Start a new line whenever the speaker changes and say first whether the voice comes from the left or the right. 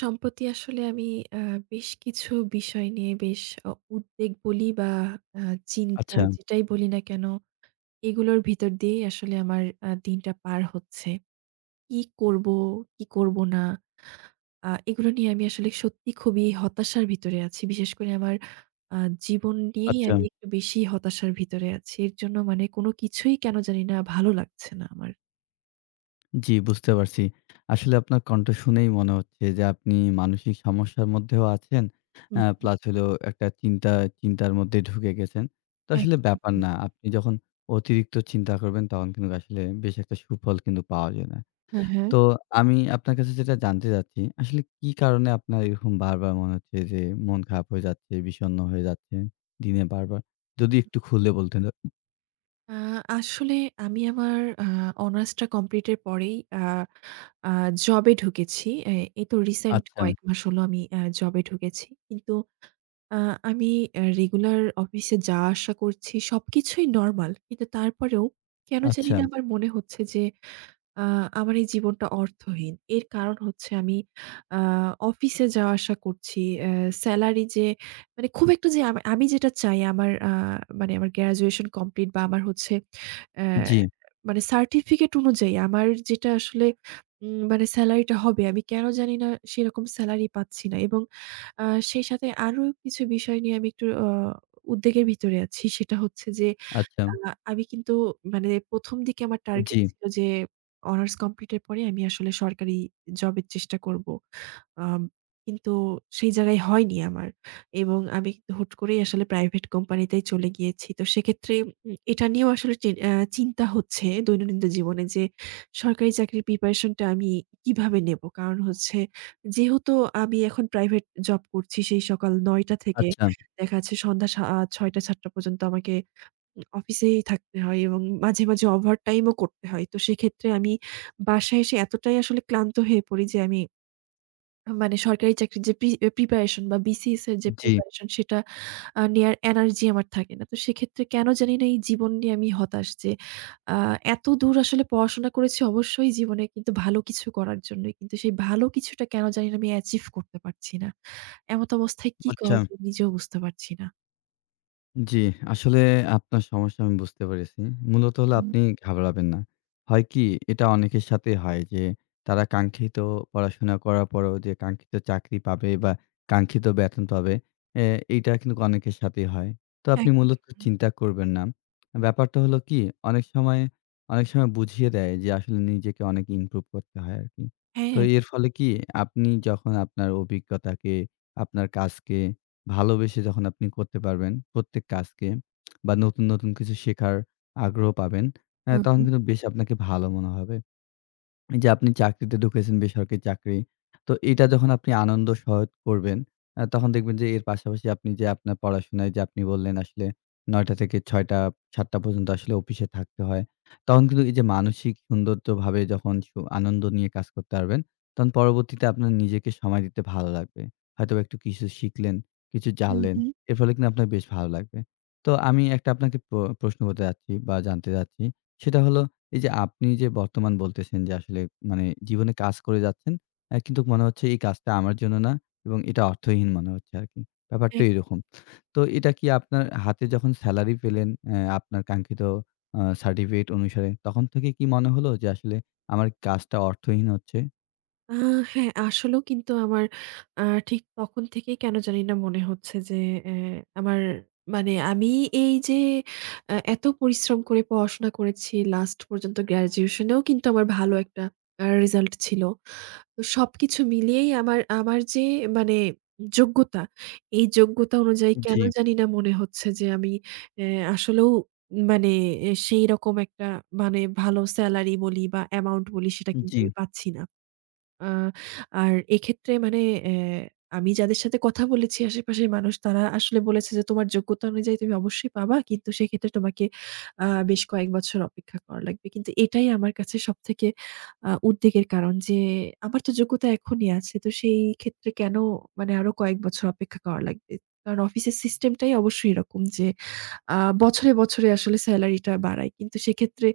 right: সম্প্রতি আসলে আমি আ বেশ কিছু বিষয় নিয়ে বেশ অ উদ্বেগ বলি বা আ চিন্তা
left: আচ্ছা।
right: যেটাই বলি না কেন, এগুলোর ভিতর দিয়েই আসলে আমার আ দিনটা পার হচ্ছে। কি করবো, কি করবো না, আ এগুলো নিয়ে আমি আসলে সত্যি খুবই হতাশার ভিতরে আছি। বিশেষ করে আমার আ জীবন নিয়েই আমি
left: আচ্ছা।
right: একটু বেশি হতাশার ভিতরে আছি। এর জন্য মানে কোন কিছুই কেন জানি না ভালো লাগছে না আমার।
left: জি, বুঝতে পারছি। আসলে আপনার কণ্ঠ শুনেই মনে হচ্ছে যে আপনি মানসিক সমস্যার মধ্যেও আছেন।
right: হু,
left: অ্যা
right: হু।
left: প্লাস হলো একটা চিন্তা চিন্তার মধ্যে ঢুকে গেছেন। তো আসলে
right: একদম,
left: ব্যাপার
right: একদম।
left: না। আপনি যখন অতিরিক্ত চিন্তা করবেন, তখন কিন্তু আসলে বেশি একটা সুফল কিন্তু পাওয়া যায় না।
right: হুম, হুম।
left: তো আমি আপনার কাছে যেটা জানতে চাচ্ছি। আসলে কি কারণে আপনার এরকম বারবার মনে হচ্ছে যে মন খারাপ হয়ে যাচ্ছে, বিষন্ন হয়ে যাচ্ছেন দিনে বারবার? যদি
right: হু।
left: একটু খুললে বলতেন? [unintelligible]
right: আ আসলে আমি আমার আ অনার্স টা কমপ্লিট এর পরেই আ আ জবে ঢুকেছি। এ এই তো রিসেন্ট
left: আচ্ছা।
right: কয়েক মাস হলো আমি অ্যা জবে ঢুকেছি। কিন্তু আ আমি এ রেগুলার অফিসে যাওয়া আসা করছি, সবকিছুই নরমাল। কিন্তু তারপরেও কেন
left: আচ্ছা।
right: জানিনা আমার মনে হচ্ছে যে আ আমার এই জীবনটা অর্থহীন। এর কারণ হচ্ছে আমি আ অফিসে যাওয়া আসা করছি। অ্যা সেলারি যে মানে খুব একটা যে আম আমি যেটা চাই আমার আ মানে গ্র্যাজুয়েশন কমপ্লিট বা আমার হচ্ছে অ্যা
left: জি।
right: মানে সার্টিফিকেট অনুযায়ী আমার যেটা আসলে উম মানে স্যালারিটা হবে, আমি কেন জানিনা সেরকম স্যালারি পাচ্ছি না। এবং আ সেই সাথে আরও কিছু বিষয় নিয়ে আমি একটু অ উদ্বেগের ভিতরে আছি। সেটা হচ্ছে যে আ
left: আচ্ছা।
right: আমি কিন্তু মানে ১ম দিকে আমার
left: উম
right: টার্গেট
left: জি।
right: ছিল যে অনার্স কমপ্লিট এর পরে আমি আসলে সরকারি জবের চেষ্টা করব। আ কিন্তু সেই জায়গায় হয়নি আমার। এবং আমি কিন্তু হুট করেই আসলে প্রাইভেট কোম্পানিতেই চলে গিয়েছি। তো সেক্ষেত্রে উম এটা নিয়েও আসলে চিন অ্যা চিন্তা হচ্ছে দৈনন্দিন জীবনে যে সরকারি চাকরির প্রিপারেশন টা আমি কিভাবে নেব? কারণ হচ্ছে যেহেতু আমি এখন প্রাইভেট জব করছি। সেই সকাল ৯ টা থেকে
left: আচ্ছা।
right: দেখা যাচ্ছে সন্ধ্যা সা আ ৬:০০-৭:০০ পর্যন্ত আমাকে উম অফিসেই থাকতে হয়। এবং মাঝে, মাঝে ওভারটাইমও করতে হয়। তো সেক্ষেত্রে আমি বাসায় এসে এতটাই আসলে ক্লান্ত হয়ে পড়ি যে আমি উম মানে সরকারি চাকরির যে পি অ্যা প্রিপারেশন বা BCS এর যে
left: জি।
right: প্রিপারেশন সেটা আ নেয়ার এনার্জি আমার থাকে না। তো সেক্ষেত্রে কেন জানিনা এই জীবন নিয়ে আমি হতাশ। যে আ এতদূর আসলে পড়াশোনা করেছি অবশ্যই জীবনে কিন্তু ভালো কিছু করার জন্যই। কিন্তু সেই ভালো কিছুটা কেন জানি না আমি অ্যাচিভ করতে পারছি না। এমতাবস্থায় কি
left: আচ্ছা।
right: করা যায় নিজেও বুঝতে পারছি না।
left: জি, আসলে আপনার সমস্যা আমি বুঝতে পেরেছি। মূলত হলো
right: হুম।
left: আপনি ঘাবড়াবেন না। হয়কি? এটা অনেকের সাথেই হয় যে, তারা কাঙ্ক্ষিত পড়াশোনা করার পরেও, যে কাঙ্ক্ষিত চাকরি পাবে বা, কাঙ্ক্ষিত বেতন পাবে। এ এইটা কিন্তু অনেকের সাথেই হয়। তো আপনি
right: একদম।
left: মূলত চিন্তা করবেন না। ব্যাপারটা হলো কি? অনেক সময় অনেক সময় বুঝিয়ে দেয় যে আসলে নিজেকে অনেক ইমপ্রুভ করতে হয় আরকি।
right: হ্যাঁ,
left: তো
right: হ্যাঁ।
left: এর ফলে কি? আপনি যখন আপনার অভিজ্ঞতাকে, আপনার কাজকে ভালোবেসে যখন আপনি করতে পারবেন, প্রত্যেক কাজকে বা নতুন, নতুন কিছু শেখার আগ্রহ পাবেন, এ্যা
right: হুম,
left: তখন
right: হু।
left: কিন্তু বেশ আপনাকে ভালো মনে হবে। এইযে আপনি চাকরিতে ঢুকেছেন বেসরকারি চাকরি। তো এইটা যখন আপনি আনন্দ সহিত করবেন। আ তখন দেখবেন যে এর পাশাপাশি আপনি যে আপনার পড়াশোনায় যে আপনি বললেন আসলে ৯ঃ০০ টা থেকে ৬ঃ০০ টা, ৭ঃ০০ টা পর্যন্ত আসলে অফিসে থাকতে হয়। তখন কিন্তু এইযে মানসিক সৌন্দর্যভাবে যখন সু আনন্দ নিয়ে কাজ করতে পারবেন, তখন পরবর্তীতে আপনার নিজেকে সময় দিতে ভালো লাগবে। হয়তোবা একটু কিছু শিখলেন, কিছু
right: হুম,
left: জানলেন।
right: হুম।
left: এর ফলে কিন্তু আপনার বেশ ভালো লাগবে। তো আমি একটা আপনাকে প্র প্রশ্ন করতে যাচ্ছি বা, জানতে চাচ্ছি। সেটা হলো, এইযে আপনি যে বর্তমান বলতেছেন যে, "আসলে মানে জীবনে কাজ করে যাচ্ছেন। এ্যা কিন্তু মনে হচ্ছে এই কাজটা আমার জন্য না।" এবং এটা অর্থহীন মনে হচ্ছে আরকি। ব্যাপারটা
right: একদম।
left: এইরকম। তো এটা কি আপনার হাতে যখন স্যালারি পেলেন এ্যা আপনার কাঙ্ক্ষিত আ সার্টিফিকেট অনুসারে তখন থেকে কি মনে হলো যে, আসলে আমার কাজটা অর্থহীন হচ্ছে?
right: আ হ্যাঁ আসলেও কিন্তু আমার আর ঠিক তখন থেকেই কেন জানিনা মনে হচ্ছে যে, এ আমার মানে আমি এইযে এ এত পরিশ্রম করে পড়াশোনা করেছি, লাস্ট পর্যন্ত গ্র্যাজুয়েশন এও কিন্তু আমার ভালো একটা আর রেজাল্ট ছিলো। তো সবকিছু মিলিয়েই আমার আমার যে মানে যোগ্যতা, এই যোগ্যতা অনুযায়ী কেনো
left: জি।
right: জানিনা মনে হচ্ছে যে, আমি এ আসলেও মানে এ সেইরকম একটা মানে ভালো সেলারি বলি বা অ্যামাউন্ট বলি সেটা কিন্তু
left: জি।
right: আমি পাচ্ছি না। আ আর এক্ষেত্রে মানে এ আমি যাদের সাথে কথা বলেছি আশেপাশের মানুষ তারা আসলে বলেছে যে "তোমার যোগ্যতা অনুযায়ী তুমি অবশ্যই পাবা। কিন্তু সেক্ষেত্রে তোমাকে আ বেশ কয়েক বছর অপেক্ষা করা লাগবে।" কিন্তু এটাই আমার কাছে সবথেকে আ উদ্বেগের কারণ যে, আমার তো যোগ্যতা এখনই আছে। তো সেই ক্ষেত্রে কেন মানে আরো কয়েক বছর অপেক্ষা করা লাগবে। কারণ অফিসের সিস্টেমটাই অবশ্যই এরকম যে, আ বছরে, বছরে আসলে সেলারি টা বাড়াই। কিন্তু সেক্ষেত্রে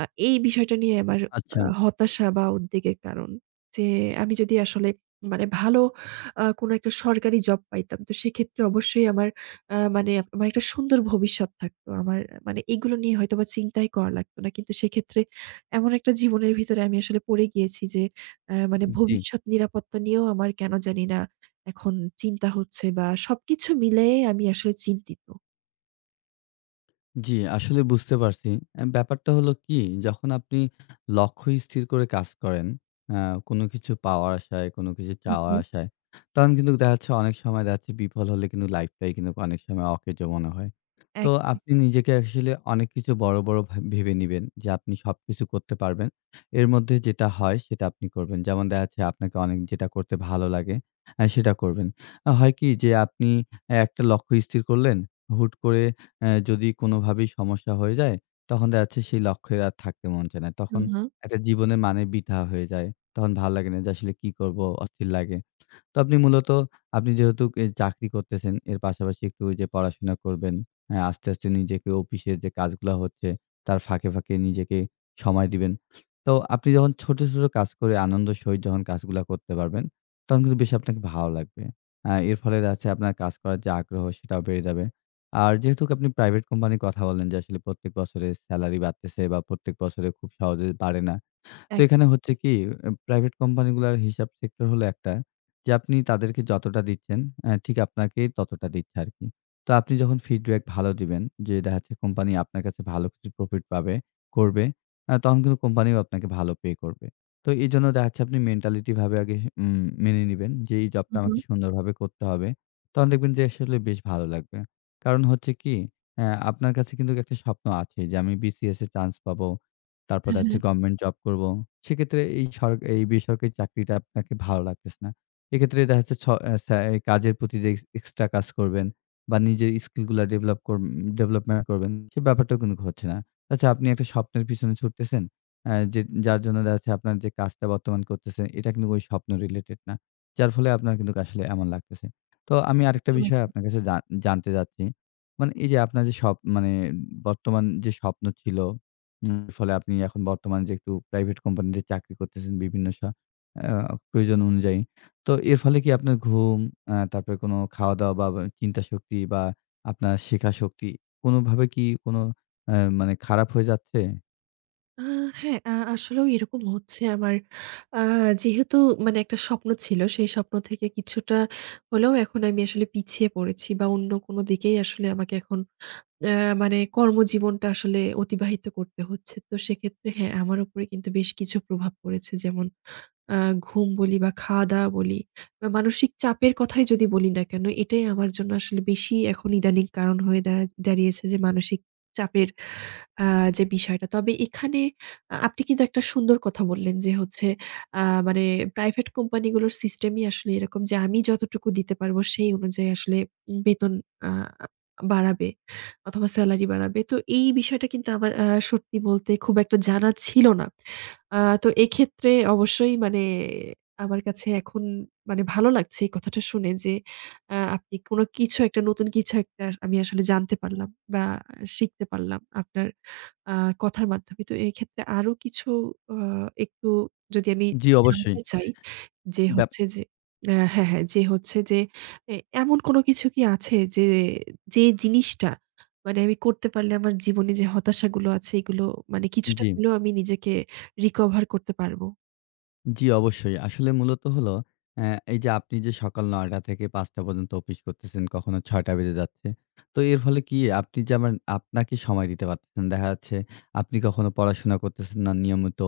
right: আ এই বিষয়টা নিয়ে আমার আ
left: আচ্ছা।
right: হতাশা বা উদ্বেগের কারন। যে আমি যদি আসলে মানে ভালো আ কোনো একটা সরকারি জব পাইতাম। তো সেক্ষেত্রে অবশ্যই আমার আ মানে আমার একটা সুন্দর ভবিষ্যৎ থাকতো। আমার মানে এগুলো নিয়ে হয়তো আমার চিন্তাই করা লাগতো না। কিন্তু সেক্ষেত্রে এমন একটা জীবনের ভিতরে আমি আসলে পড়ে গিয়েছি যে, এ মানে
left: জি।
right: ভবিষ্যৎ নিরাপত্তা নিয়েও আমার কেনো জানি না এখন চিন্তা হচ্ছে বা সবকিছু মিলায়ে আমি আসলে চিন্তিত।
left: জি, আসলে বুঝতে পারছি। অ্যা ব্যাপারটা হলো কি, যখন আপনি লক্ষ্য স্থির করে কাজ করেন অ্যা কোনো কিছু পাওয়ার আশায়, কোনো কিছু
right: হু,
left: চাওয়ার
right: হু।
left: আশায়, তখন কিন্তু দেখাচ্ছে অনেক সময় দেখাচ্ছে বিফল হলে কিন্তু লাইফটাই কিন্তু অনেক সময় অকেজো মনে হয়। তো
right: একদম,
left: আপনি
right: একদম।
left: নিজেকে আসলে অনেক কিছু বড়, বড় ভাব ভেবে নিবেন, যে আপনি সবকিছু করতে পারবেন। এর মধ্যে যেটা হয় সেটা আপনি করবেন। যেমন দেখাচ্ছে আপনাকে অনেক যেটা করতে ভালো লাগে, আ সেটা করবেন। আ হয় কি যে আপনি একটা লক্ষ্য স্থির করলেন, হুট করে অ্যা যদি কোনোভাবেই সমস্যা হয়ে যায়, তখন দেখাচ্ছে সেই লক্ষ্যের আর থাকতে মন চায়না।
right: হু,
left: তখন
right: হু।
left: একটা জীবনের মানে বৃথা হয়ে যায়। তখন ভালো লাগে না, যে আসলে কি করব, অস্থির লাগে। তো আপনি মূলত, আপনি যেহেতুক এই চাকরি করতেছেন, এর পাশাপাশি একটু ওইযে পড়াশোনা করবেন, অ্যা আস্তে, আস্তে নিজেকে অফিসে যে কাজগুলা হচ্ছে তার ফাঁকে, ফাঁকে নিজেকে সময় দিবেন। তো আপনি যখন ছোট, ছোট কাজ করে আনন্দের সহিত যখন কাজগুলা করতে পারবেন, তখন কিন্তু বেশ আপনাকে ভালো লাগবে। আ এর ফলে দেখাচ্ছে আপনার কাজ করার যে আগ্রহ, সেটাও বেড়ে যাবে। আর যেহেতুক আপনি প্রাইভেট কোম্পানির কথা বললেন, যে আসলে প্রত্যেক বছরে সেলারি বাড়তেছে বা প্রত্যেক বছরে খুব সহজে বাড়ে না। তো
right: একদম,
left: এখানে হচ্ছে
right: একদম।
left: কি, প্রাইভেট কোম্পানিগুলার হিসাব সেক্টর হলো একটা, যে আপনি তাদেরকে যতটা দিচ্ছেন, অ্যা ঠিক আপনাকে ততটা দিচ্ছে আরকি। তো আপনি যখন ফিডব্যাক ভালো দিবেন, যে দেখাচ্ছে কোম্পানি আপনার কাছে ভালো কিছু প্রফিট পাবে, করবে, অ্যা তখন কিন্তু কোম্পানিও আপনাকে ভালো পে করবে। তো এইজন্য দেখাচ্ছে আপনি মেন্টালিটি ভাবে আগে উম মেনে নিবেন, যে এই জবটা
right: হু,
left: আমাকে
right: হু।
left: সুন্দরভাবে করতে হবে। তখন দেখবেন যে আসলে বেশ ভালো লাগবে। কারণ হচ্ছে কি, অ্যা আপনার কাছে কিন্তুক একটা স্বপ্ন আছে, "যে আমি BCS এ চান্স পাবো,
right: হু,
left: তারপরে হচ্ছে
right: হু।
left: গভমেন্ট জব করবো।" সেক্ষেত্রে এই সর এই বেসরকারি চাকরিটা আপনাকে ভালো লাগতেছে না। এক্ষেত্রে দেখাচ্ছে ছ অ্যা ছ্যা কাজের প্রতি যে এক্স এক্সট্রা কাজ করবেন বা নিজের স্কিলগুলা ডেভেলপ কর উম ডেভেলপমেন্ট করবেন, সে ব্যাপারটাও কিন্তুক হচ্ছে না। আচ্ছা, আপনি একটা স্বপ্নের পেছনে ছুটতেছেন, অ্যা যে যার জন্য দেখাচ্ছে আপনার যে কাজটা বর্তমান করতেছেন, এটা কিন্তু ওই স্বপ্ন রিলেটেড না। যার ফলে আপনার কিন্তুক আসলে এমন লাগতেছে। তো আমি আরেকটা
right: একদম,
left: বিষয়
right: একদম।
left: আপনার কাছে জান জানতে চাচ্ছি; মানে এইযে আপনার যে স্বপ মানে বর্তমান যে স্বপ্ন ছিল, উম ফলে আপনি এখন বর্তমান যে একটু প্রাইভেট কোম্পানিতে চাকরি করতেছেন বিভিন্ন স্ব আ প্রয়োজন অনুযায়ী, তো এর ফলে কি আপনার ঘুম, অ্যা তারপরে কোনো খাওয়া-দাওয়া বা বা চিন্তাশক্তি বা আপনার শেখা শক্তি কোনোভাবে কি কোনো অ্যা মানে খারাপ হয়ে যাচ্ছে?
right: আহ হ্যাঁ। আ আসলেও এরকম হচ্ছে আমার আ যেহেতু মানে একটা স্বপ্ন ছিল সেই স্বপ্ন থেকে কিছুটা হলেও এখন আমি আসলে পিছিয়ে পড়েছি বা, অন্য কোনো দিকেই আসলে আমাকে এখন অ্যা মানে কর্মজীবনটা আসলে অতিবাহিত করতে হচ্ছে। তো সেক্ষেত্রে হ্যাঁ, আমার উপরে কিন্তু বেশ কিছু প্রভাব পড়েছে। যেমন আ ঘুম বলি বা, খাওয়া দাওয়া বলি বা, মানসিক চাপের কথাই যদি বলি না কেন, এটাই আমার জন্য আসলে বেশি এখন ইদানিং কারণ হয়ে দাঁড় দাঁড়িয়েছে যে মানসিক চাপের আ যে বিষয়টা। তবে এখানে আ আপনি কিন্তু একটা সুন্দর কথা বললেন যে, হচ্ছে আ মানে প্রাইভেট কোম্পানিগুলোর সিস্টেমই আসলে এরকম যে আমি যতটুকু দিতে পারবো, সেই অনুযায়ী আসলে উম বেতন আ বাড়াবে অথবা, স্যালারি বাড়াবে। তো এই বিষয়টা কিন্তু আমার আ সত্যি বলতে খুব একটা জানা ছিল না। আ তো এক্ষেত্রে অবশ্যই মানে আমার কাছে এখন মানে ভালো লাগছে এই কথাটা শুনে যে, আ আপনি কোন কিছু একটা নতুন কিছু একটা আমি আসলে জানতে পারলাম বা, আ শিখতে পারলাম আপনার আ কথার মাধ্যমে। তো এক্ষেত্রে আরও কিছু আ একটু যদি আমি
left: জী,
right: জানতে
left: অবশ্যই।
right: চাই যে
left: ব্যাপ
right: হচ্ছে যে হ্যাঁ, হ্যাঁ। যে হচ্ছে যে, এ এমন কোন কিছু কি আছে যে যেই জিনিসটা মানে আমি করতে পারলে আমার জীবনে যে হতাশাগুলো আছে, এগুলো মানে কিছুটা
left: জী।
right: হলেও আমি নিজেকে রিকভার করতে পারবো?
left: জি, অবশ্যই। আসলে মূলত হলো অ্যা এইযে আপনি যে সকাল ৯ টা থেকে ৫ টা পর্যন্ত অফিস করতেছেন, কখনো ৬ টা বেজে যাচ্ছে। তো এর ফলে কি আপনি যেমন আপনাকে সময় দিতে পারতেছেন। দেখা যাচ্ছে, আপনি কখনো পড়াশোনা করতেছেন না নিয়মিত।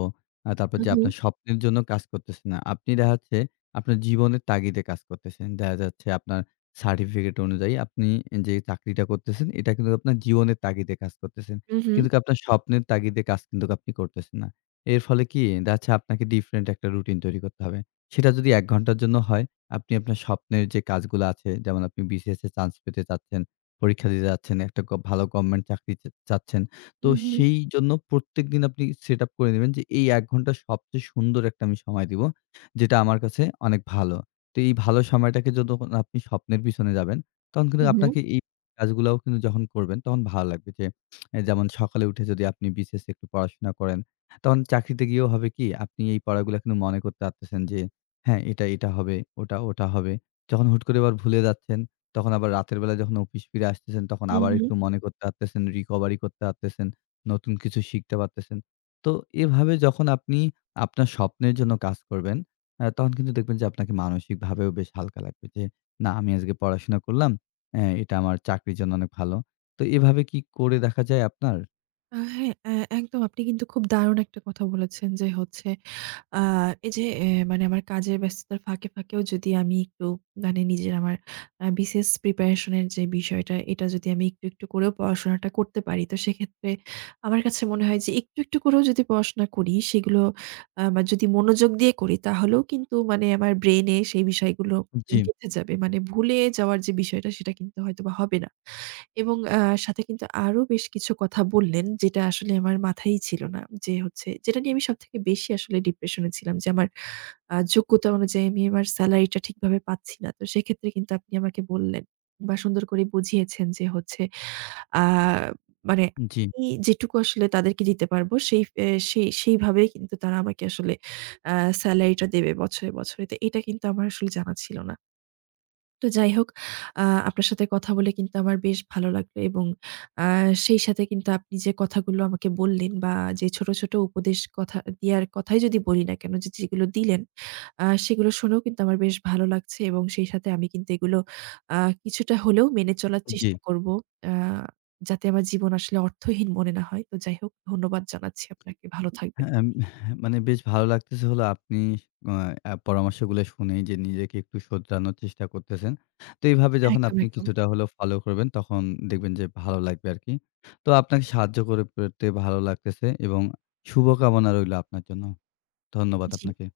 left: আ তারপর
right: হু,
left: যে
right: হু।
left: আপনার স্বপ্নের জন্য কাজ করতেছে না। আপনি দেখা যাচ্ছে আপনার জীবনের তাগিদে কাজ করতেছেন। দেখা যাচ্ছে আপনার সার্টিফিকেট অনুযায়ী আপনি এ যে চাকরিটা করতেছেন, এটা কিন্তু আপনার জীবনের তাগিদে কাজ করতেছেন।
right: হু, হু।
left: কিন্তুক আপনার স্বপ্নের তাগিদে কাজ কিন্তুক আপনি করতেছেন না। এর ফলে কি? দেখা যাচ্ছে আপনাকে ডিফারেন্ট একটা রুটিন তৈরি করতে হবে। সেটা যদি ১ ঘন্টার জন্য হয়, আপনি আপনার স্বপ্নের যে কাজগুলা আছে যেমন আপনি বিসিএস এর চান্স পেতে যাচ্ছেন, পরীক্ষা দিতে যাচ্ছেন, একটা গব ভালো গভর্নমেন্ট চাকরিতে চা চাচ্ছেন। তো
right: হু, হু।
left: সেইজন্য প্রত্যেকদিন আপনি set up করে নিবেন যে এই ১ ঘন্টার সবচেয়ে সুন্দর একটা আমি সময় দেবো। যেটা আমার কাছে অনেক ভালো। তো এই ভালো সময়টাকে যতখন না আপনি স্বপ্নের পেছনে যাবেন, তখন
right: হু,
left: কিন্তু
right: হু।
left: আপনাকে এই কাজগুলাও কিন্তু যখন করবেন, তখন ভালো লাগবে। যে যেমন সকালে উঠে যদি আপনি বিসিএস এ একটু পড়াশোনা করেন। তখন চাকরিতে গিয়েও হবে কি? আপনি এই পড়াগুলা কিন্তু মনে করতে পারতেছেন যে, হ্যাঁ, এটা, এটা হবে। ওটা, ওটা হবে। যখন হুট করে আবার ভুলে যাচ্ছেন, তখন আবার রাতের বেলায় যখন অফিস ফিরে আসতেছেন, তখন
right: হু,
left: আবার একটু
right: হু।
left: মনে করতে পারতেছেন, recovery করতে পারতেছেন, নতুন কিছু শিখতে পারতেছেন। তো এভাবে যখন আপনি আপনার স্বপ্নের জন্য কাজ করবেন, অ্যা তখন কিন্তু দেখবেন যে আপনাকে মানসিকভাবেও বেশ হালকা লাগবে। যে, না, আমি আজকে পড়াশোনা করলাম। অ্যা এটা আমার চাকরির জন্য অনেক ভালো। তো এভাবে কি করে দেখা যায় আপনার?
right: হ্যাঁ অ্যা একদম আপনি কিন্তু খুব দারুণ একটা কথা বলেছেন যে হচ্ছে, আ এইযে এ্যা মানে আমার কাজের ব্যস্ততার ফাঁকে, ফাঁকেও যদি আমি একটু মানে নিজের আমার আ BCS প্রিপারেশন এর যে বিষয়টা এটা যদি আমি একটু, একটু করেও পড়াশোনাটা করতে পারি, তো সেক্ষেত্রে আমার কাছে মনে হয় যে একটু, একটু করেও যদি পড়াশোনা করি সেগুলো আমার যদি মনোযোগ দিয়ে করি তাহলেও কিন্তু মানে আমার ব্রেইনে সেই বিষয়গুলো
left: জ্বী।
right: গেঁথে যাবে। মানে ভুলে যাওয়ার যে বিষয়টা সেটা কিন্তু হয়তোবা হবে না। এবং অ্যা সাথে কিন্তু আরো বেশ কিছু কথা বললেন যেটা আসলে আমার মাথায়ই ছিল না। যে হচ্ছে, যেটা নিয়ে আমি সবথেকে বেশি আসলে ডিপ্রেশন এ ছিলাম যে, আমার আ যোগ্যতা অনুযায়ী আমি আমার সেলারিটা ঠিকভাবে পাচ্ছি না। তো সেক্ষেত্রে কিন্তু আপনি আমাকে বললেন বা সুন্দর করে বুঝিয়েছেন যে হচ্ছে আ মানে
left: জ্বি।
right: আমি যেটুকু আসলে তাদেরকে দিতে পারবো সেই অ্যা সেই সেইভাবেই কিন্তু তারা আমাকে আসলে আ সেলারিটা দেবে বছরে, বছরে। তো এটা কিন্তু আমার আসলে জানা ছিল না। তো যাইহোক, আ আপনার সাথে কথা বলে কিন্তু আমার বেশ ভালো লাগবে। এবং আ সেই সাথে কিন্তু আপনি যে কথাগুলো আমাকে বললেন বা যে ছোট, ছোট উপদেশ, কথা দেয়ার কথাই যদি বলি না কেনো যে, যেগুলো দিলেন, আ সেগুলো শুনেও কিন্তু আমার বেশ ভালো লাগছে। এবং সেই সাথে আমি কিন্তু এগুলো আ কিছুটা হলেও মেনে চলার
left: জ্বী।
right: চেষ্টা করবো। আ যাতে আমার জীবন আসলে অর্থহীন মনে না হয়। তো যাইহোক ধন্যবাদ জানাচ্ছি আপনাকে। ভালো থাকবেন।
left: হ্যাঁ এম হ্যাঁ মানে বেশ ভালো লাগতেছে হলো আপনি অ্যা পরামর্শগুলো শুনেই যে নিজেকে একটু শোধরানোর চেষ্টা করতেছেন। তো এইভাবে যখন
right: একদম,
left: আপনি
right: একদম।
left: কিছুটা হলেও ফলো করবেন, তখন দেখবেন যে ভালো লাগবে আরকি। তো আপনাকে সাহায্য করে পেরে ভালো লাগতেছে এবং শুভকামনা রইলো আপনার জন্য। ধন্যবাদ
right: জ্বী।
left: আপনাকে।